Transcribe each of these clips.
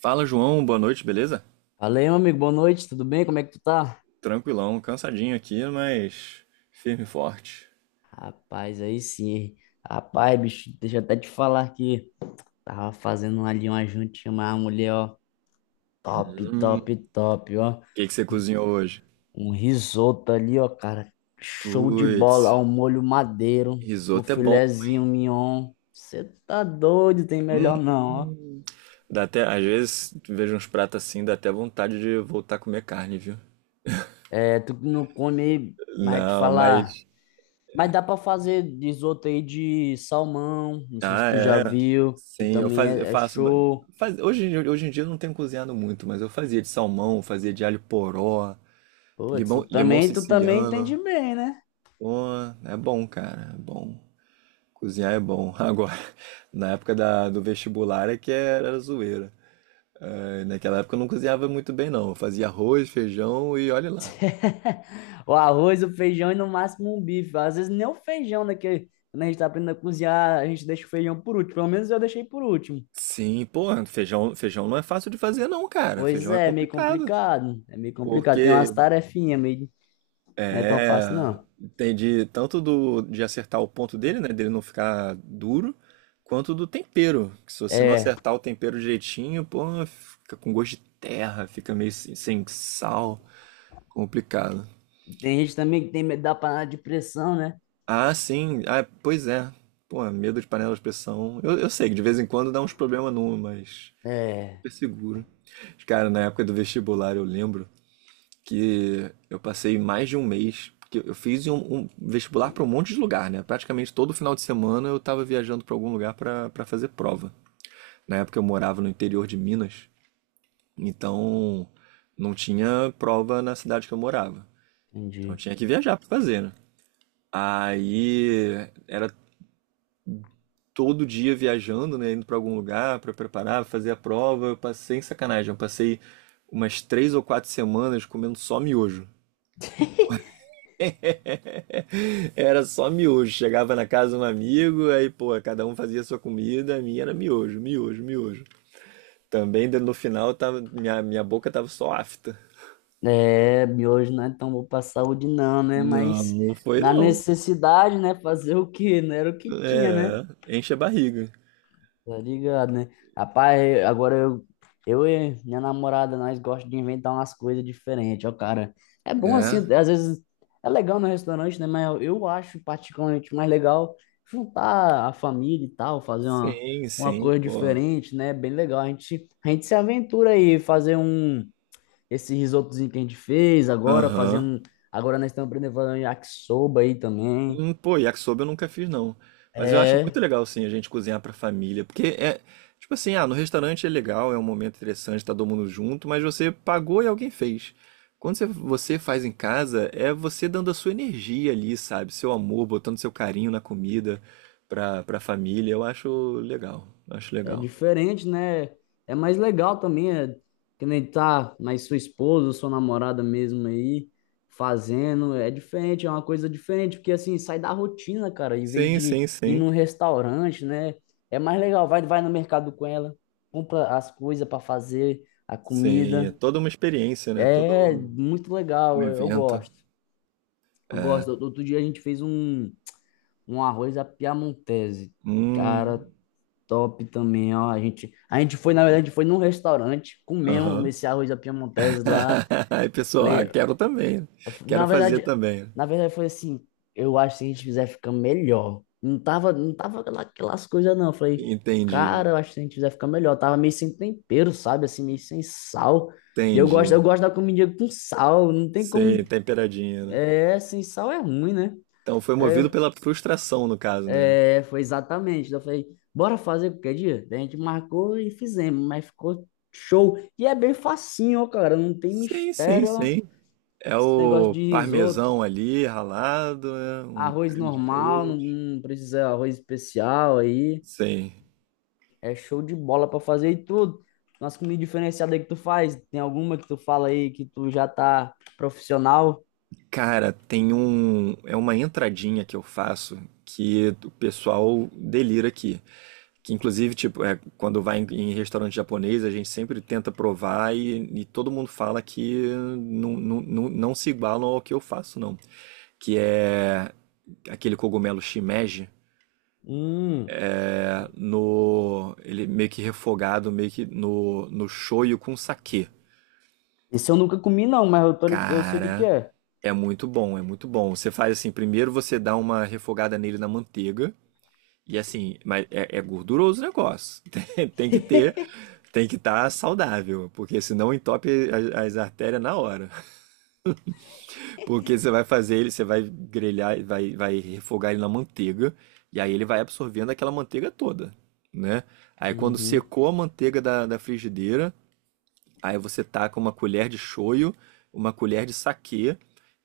Fala, João, boa noite, beleza? Fala aí, meu amigo, boa noite, tudo bem? Como é que tu tá? Tranquilão, cansadinho aqui, mas firme e forte. Rapaz, aí sim, hein? Rapaz, bicho, deixa eu até te falar que tava fazendo ali uma jantinha, uma mulher, ó, top, top, top, ó. O que que você E cozinhou hoje? Um risoto ali, ó, cara, show de Putz, bola, ó, um molho madeiro, um risoto é bom. filezinho mignon. Você tá doido, tem Hum, melhor não, ó. dá até, às vezes vejo uns pratos assim, dá até vontade de voltar a comer carne, viu? É, tu que não come, mas te Não, falar. mas Mas dá pra fazer risoto aí de salmão, não sei se ah, tu já é, viu, que sim, eu, também faz, eu é faço ba- show. faz- hoje em dia eu não tenho cozinhado muito, mas eu fazia de salmão, fazia de alho poró, Putz, limão tu também entende siciliano. bem, né? Pô, é bom, cara, é bom. Cozinhar é bom. Agora, na época da- do vestibular é que era zoeira. É, naquela época eu não cozinhava muito bem, não. Eu fazia arroz, feijão e olha lá. O arroz, o feijão e no máximo um bife. Às vezes nem o feijão, né? Que quando a gente tá aprendendo a cozinhar, a gente deixa o feijão por último. Pelo menos eu deixei por último. Sim, pô, feijão, feijão não é fácil de fazer, não, cara. Pois Feijão é é, é meio complicado. complicado. É meio complicado. Tem Porque umas tarefinhas meio. Não é tão fácil, é. não. Entendi tanto de acertar o ponto dele, né? Dele não ficar duro, quanto do tempero. Que se você não É. acertar o tempero direitinho, pô, fica com gosto de terra, fica meio sem sal. Complicado. Tem gente também que tem medo da panela de pressão, né? Ah, sim. Ah, pois é. Pô, medo de panela de pressão. Eu sei que de vez em quando dá uns problemas numa, mas É, super seguro. Cara, na época do vestibular eu lembro que eu passei mais de um mês, porque eu fiz um vestibular para um monte de lugar, né? Praticamente todo final de semana eu tava viajando para algum lugar para fazer prova. Na época eu morava no interior de Minas, então não tinha prova na cidade que eu morava. Então eu entendi. tinha que viajar para fazer, né? Aí era todo dia viajando, né, indo para algum lugar para preparar, fazer a prova. Eu passei, sacanagem, eu passei umas 3 ou 4 semanas comendo só miojo. Era só miojo. Chegava na casa de um amigo, aí, pô, cada um fazia a sua comida, a minha era miojo, miojo, miojo. Também no final tava, minha boca tava só afta. É, miojo não é tão bom pra saúde não, né? Não, Mas não foi na não. necessidade, né? Fazer o quê? Não era o que tinha, né? É, enche a barriga. Tá ligado, né? Agora eu e minha namorada, nós gostamos de inventar umas coisas diferentes, ó, cara. É bom assim, É. às vezes é legal no restaurante, né? Mas eu acho particularmente mais legal juntar a família e tal, fazer Sim, uma sim, coisa pô. diferente, né? Bem legal. A gente se aventura aí, fazer um esse risotozinho que a gente fez agora, fazer Aham. um. Agora nós estamos aprendendo a fazer um yakisoba aí também. Pô, yakisoba eu nunca fiz, não. Mas eu acho muito É, legal, assim, a gente cozinhar pra família. Porque é, tipo assim, ah, no restaurante é legal, é um momento interessante, tá todo mundo junto, mas você pagou e alguém fez. Quando você faz em casa, é você dando a sua energia ali, sabe? Seu amor, botando seu carinho na comida pra família. Eu acho legal, acho é legal. diferente, né? É mais legal também, é, que nem tá mais sua esposa, sua namorada mesmo aí, fazendo. É diferente, é uma coisa diferente, porque assim, sai da rotina, cara, em vez Sim, de sim, ir sim. num restaurante, né? É mais legal, vai, vai no mercado com ela, compra as coisas para fazer, a Sim, é comida. toda uma experiência, né? É Todo muito um legal, eu evento. gosto. Eu É. gosto. Outro dia a gente fez um, um arroz à piamontese. Cara, Hum, top também, ó. A gente foi, na verdade, foi num restaurante, comemos aham. esse arroz à piamontese lá. Aí, pessoal, ah, Falei, quero também. Quero na fazer verdade, também. na verdade foi assim, eu acho que se a gente fizer fica melhor. Não tava aquelas coisas não. Eu falei, cara, Entendi, eu acho que se a gente fizer fica melhor. Tava meio sem tempero, sabe? Assim, meio sem sal. E entendi. eu gosto da comida com sal. Não tem Sim, como, temperadinha, né? é, sem sal é ruim, né? Então foi movido pela frustração, no caso, né? É, foi exatamente. Eu falei, bora fazer qualquer dia? Daí a gente marcou e fizemos, mas ficou show. E é bem facinho, ó, cara. Não tem Sim, sim, mistério, ó. sim. É Esse negócio o de risoto, parmesão ali, ralado, né? Um arroz creme de normal, não leite. não precisa arroz especial aí. Sim. É show de bola pra fazer e tudo. Nossa comida diferenciada aí que tu faz, tem alguma que tu fala aí que tu já tá profissional? Cara, tem um. É uma entradinha que eu faço que o pessoal delira aqui. Que inclusive, tipo, é, quando vai em restaurante japonês, a gente sempre tenta provar e todo mundo fala que não, não, não, não se igualam ao que eu faço, não. Que é aquele cogumelo shimeji, Hum, é, no, ele meio que refogado, meio que no shoyu com saquê. esse eu nunca comi não, mas eu, tô, eu sei o que que Cara, é. é muito bom, é muito bom. Você faz assim, primeiro você dá uma refogada nele na manteiga. E assim, mas é gorduroso o negócio. Tem que estar saudável, porque senão entope as artérias na hora. Porque você vai fazer ele, você vai grelhar, vai refogar ele na manteiga, e aí ele vai absorvendo aquela manteiga toda, né? Aí quando Uhum. secou a manteiga da frigideira, aí você taca uma colher de shoyu, uma colher de saquê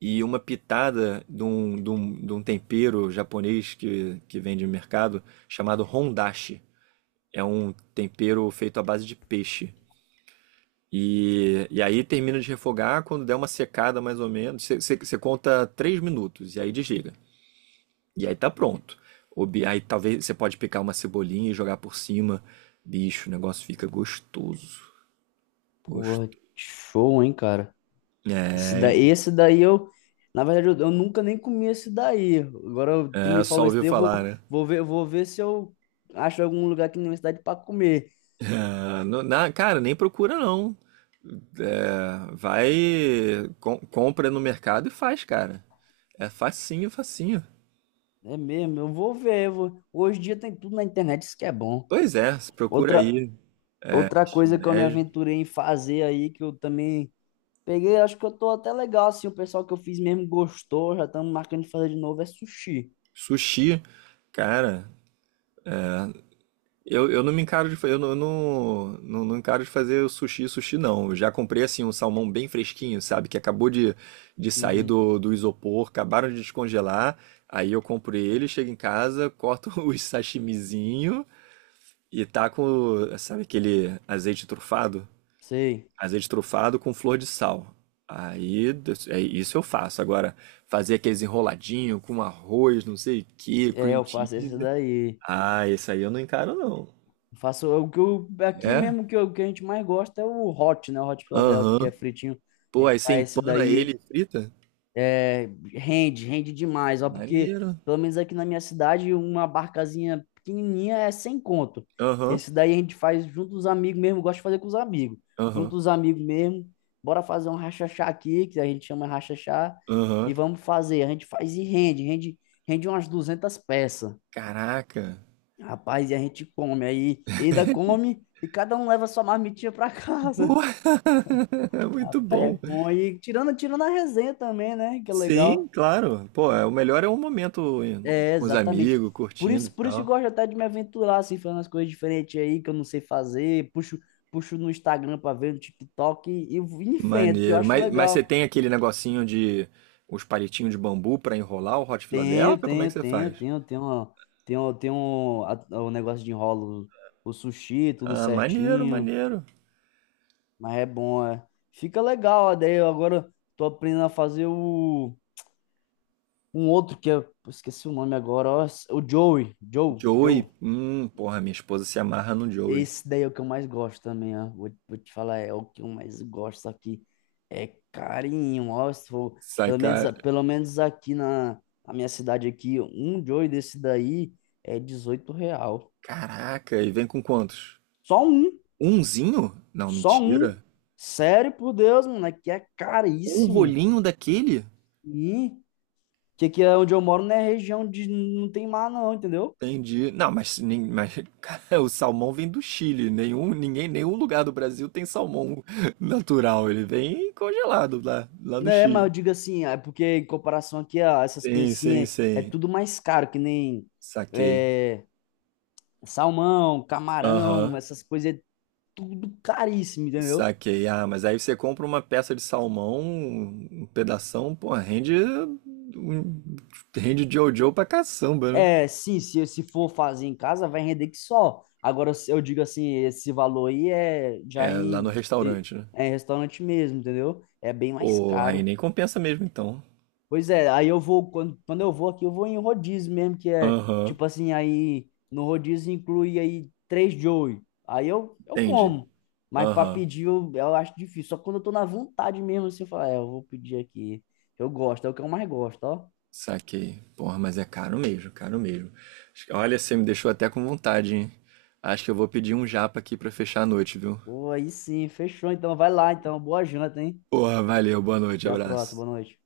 e uma pitada de um tempero japonês que vende no mercado chamado hondashi. É um tempero feito à base de peixe. E aí termina de refogar quando der uma secada mais ou menos. Você conta 3 minutos e aí desliga. E aí tá pronto. Aí talvez você pode picar uma cebolinha e jogar por cima. Bicho, o negócio fica gostoso. Porra, Gostoso. show, hein, cara. Esse É, daí, esse daí eu, na verdade, eu nunca nem comi esse daí. Tu é, me só falou isso ouviu daí, eu falar, vou, né? Vou ver se eu acho algum lugar aqui na minha cidade para comer. É, cara, nem procura não. É, vai, compra no mercado e faz, cara. É facinho, facinho. É mesmo, eu vou ver. Hoje em dia tem tudo na internet, isso que é bom. Pois é, procura Outra, aí. outra coisa que eu me Shimeji, aventurei em fazer aí, que eu também peguei, acho que eu tô até legal, assim, o pessoal que eu fiz mesmo gostou, já estamos marcando de fazer de novo, é sushi. sushi, cara, eu não encaro de fazer o sushi, sushi não. Eu já comprei assim um salmão bem fresquinho, sabe, que acabou de sair Uhum. do isopor, acabaram de descongelar. Aí eu compro ele, chego em casa, corto os sashimizinho e taco, sabe aquele azeite trufado? Sei. Azeite trufado com flor de sal. Aí, é isso eu faço. Agora, fazer aqueles enroladinho com arroz, não sei o que, É, cream eu faço esse cheese. daí. Ah, esse aí eu não encaro, não. Eu faço o que eu, aqui É? mesmo que, que a gente mais gosta é o hot, né? O hot Philadelphia, que é Aham. fritinho. A Pô, aí gente você faz esse empana ele daí, e frita? rende, rende demais, ó, porque Maneiro. pelo menos aqui na minha cidade, uma barcazinha pequenininha é sem conto. Aham, Esse daí a gente faz junto dos amigos mesmo, eu gosto de fazer com os amigos. Junto aham, dos amigos mesmo, bora fazer um rachachá aqui, que a gente chama rachachá, aham. e vamos fazer. A gente faz e rende, rende umas 200 peças. Caraca. Rapaz, e a gente come aí, e ainda come e cada um leva sua marmitinha pra casa. Boa! Muito Rapaz, é bom. bom. E tirando, tirando a resenha também, né? Que é Sim, legal. claro. Pô, é, o melhor é um momento É, com os exatamente. amigos, curtindo e Por isso que eu tal. gosto até de me aventurar, assim, fazendo as coisas diferentes aí que eu não sei fazer. Puxo, puxo no Instagram pra ver, no TikTok e vou em frente, porque eu Maneiro. acho Mas você legal. tem aquele negocinho de os palitinhos de bambu pra enrolar o Hot Tenho, Philadelphia? Como é que tenho, você tenho, faz? tenho, tenho, tenho o negócio de enrolo, o sushi, tudo Ah, maneiro, certinho. maneiro. Mas é bom, é. Fica legal, ó, daí eu agora tô aprendendo a fazer o um outro que eu esqueci o nome agora, ó, o Joey, Joe, Joey. Joe. Porra, minha esposa se amarra no Joey. Esse daí é o que eu mais gosto também, ó. Vou, vou te falar, é o que eu mais gosto aqui. É carinho, ó, se for, Sai, cara. pelo menos aqui na, na minha cidade aqui, um Joey desse daí é 18 real. Caraca, e vem com quantos? Só um, Umzinho? Não, só um. mentira. Sério, por Deus, mano, aqui é Um caríssimo. rolinho daquele? e Que aqui é onde eu moro não é região de. Não tem mar, não, entendeu? Entendi. Não, mas, nem- mas cara, o salmão vem do Chile. Nenhum lugar do Brasil tem salmão natural. Ele vem congelado lá, do Né, mas eu Chile. digo assim, é porque em comparação aqui a essas Sim, coisas assim, sim, é, é sim. tudo mais caro, que nem Saquei. é, salmão, Aham. camarão, essas coisas, é tudo caríssimo, entendeu? Saquei. Ah, mas aí você compra uma peça de salmão, um pedação, pô, rende Jojo pra caçamba, né? É, sim, se for fazer em casa, vai render que só. Agora, se eu digo assim, esse valor aí é já É, lá no em, em- restaurante, né? é em restaurante mesmo, entendeu? É bem mais Pô, aí caro. nem compensa mesmo então. Pois é, aí eu vou, quando, quando eu vou aqui, eu vou em rodízio mesmo, que é Aham, tipo assim, aí no rodízio inclui aí três Joey. Aí eu entendi. como. Mas pra Aham, pedir eu acho difícil. Só quando eu tô na vontade mesmo, assim, eu falo, é, eu vou pedir aqui. Eu gosto, é o que eu mais gosto, ó. saquei. Porra, mas é caro mesmo, caro mesmo. Olha, você me deixou até com vontade, hein? Acho que eu vou pedir um japa aqui pra fechar a noite, viu? Pô, aí sim, fechou. Então vai lá, então. Boa janta, hein? Porra, valeu, boa noite, Até a próxima, abraço. boa noite.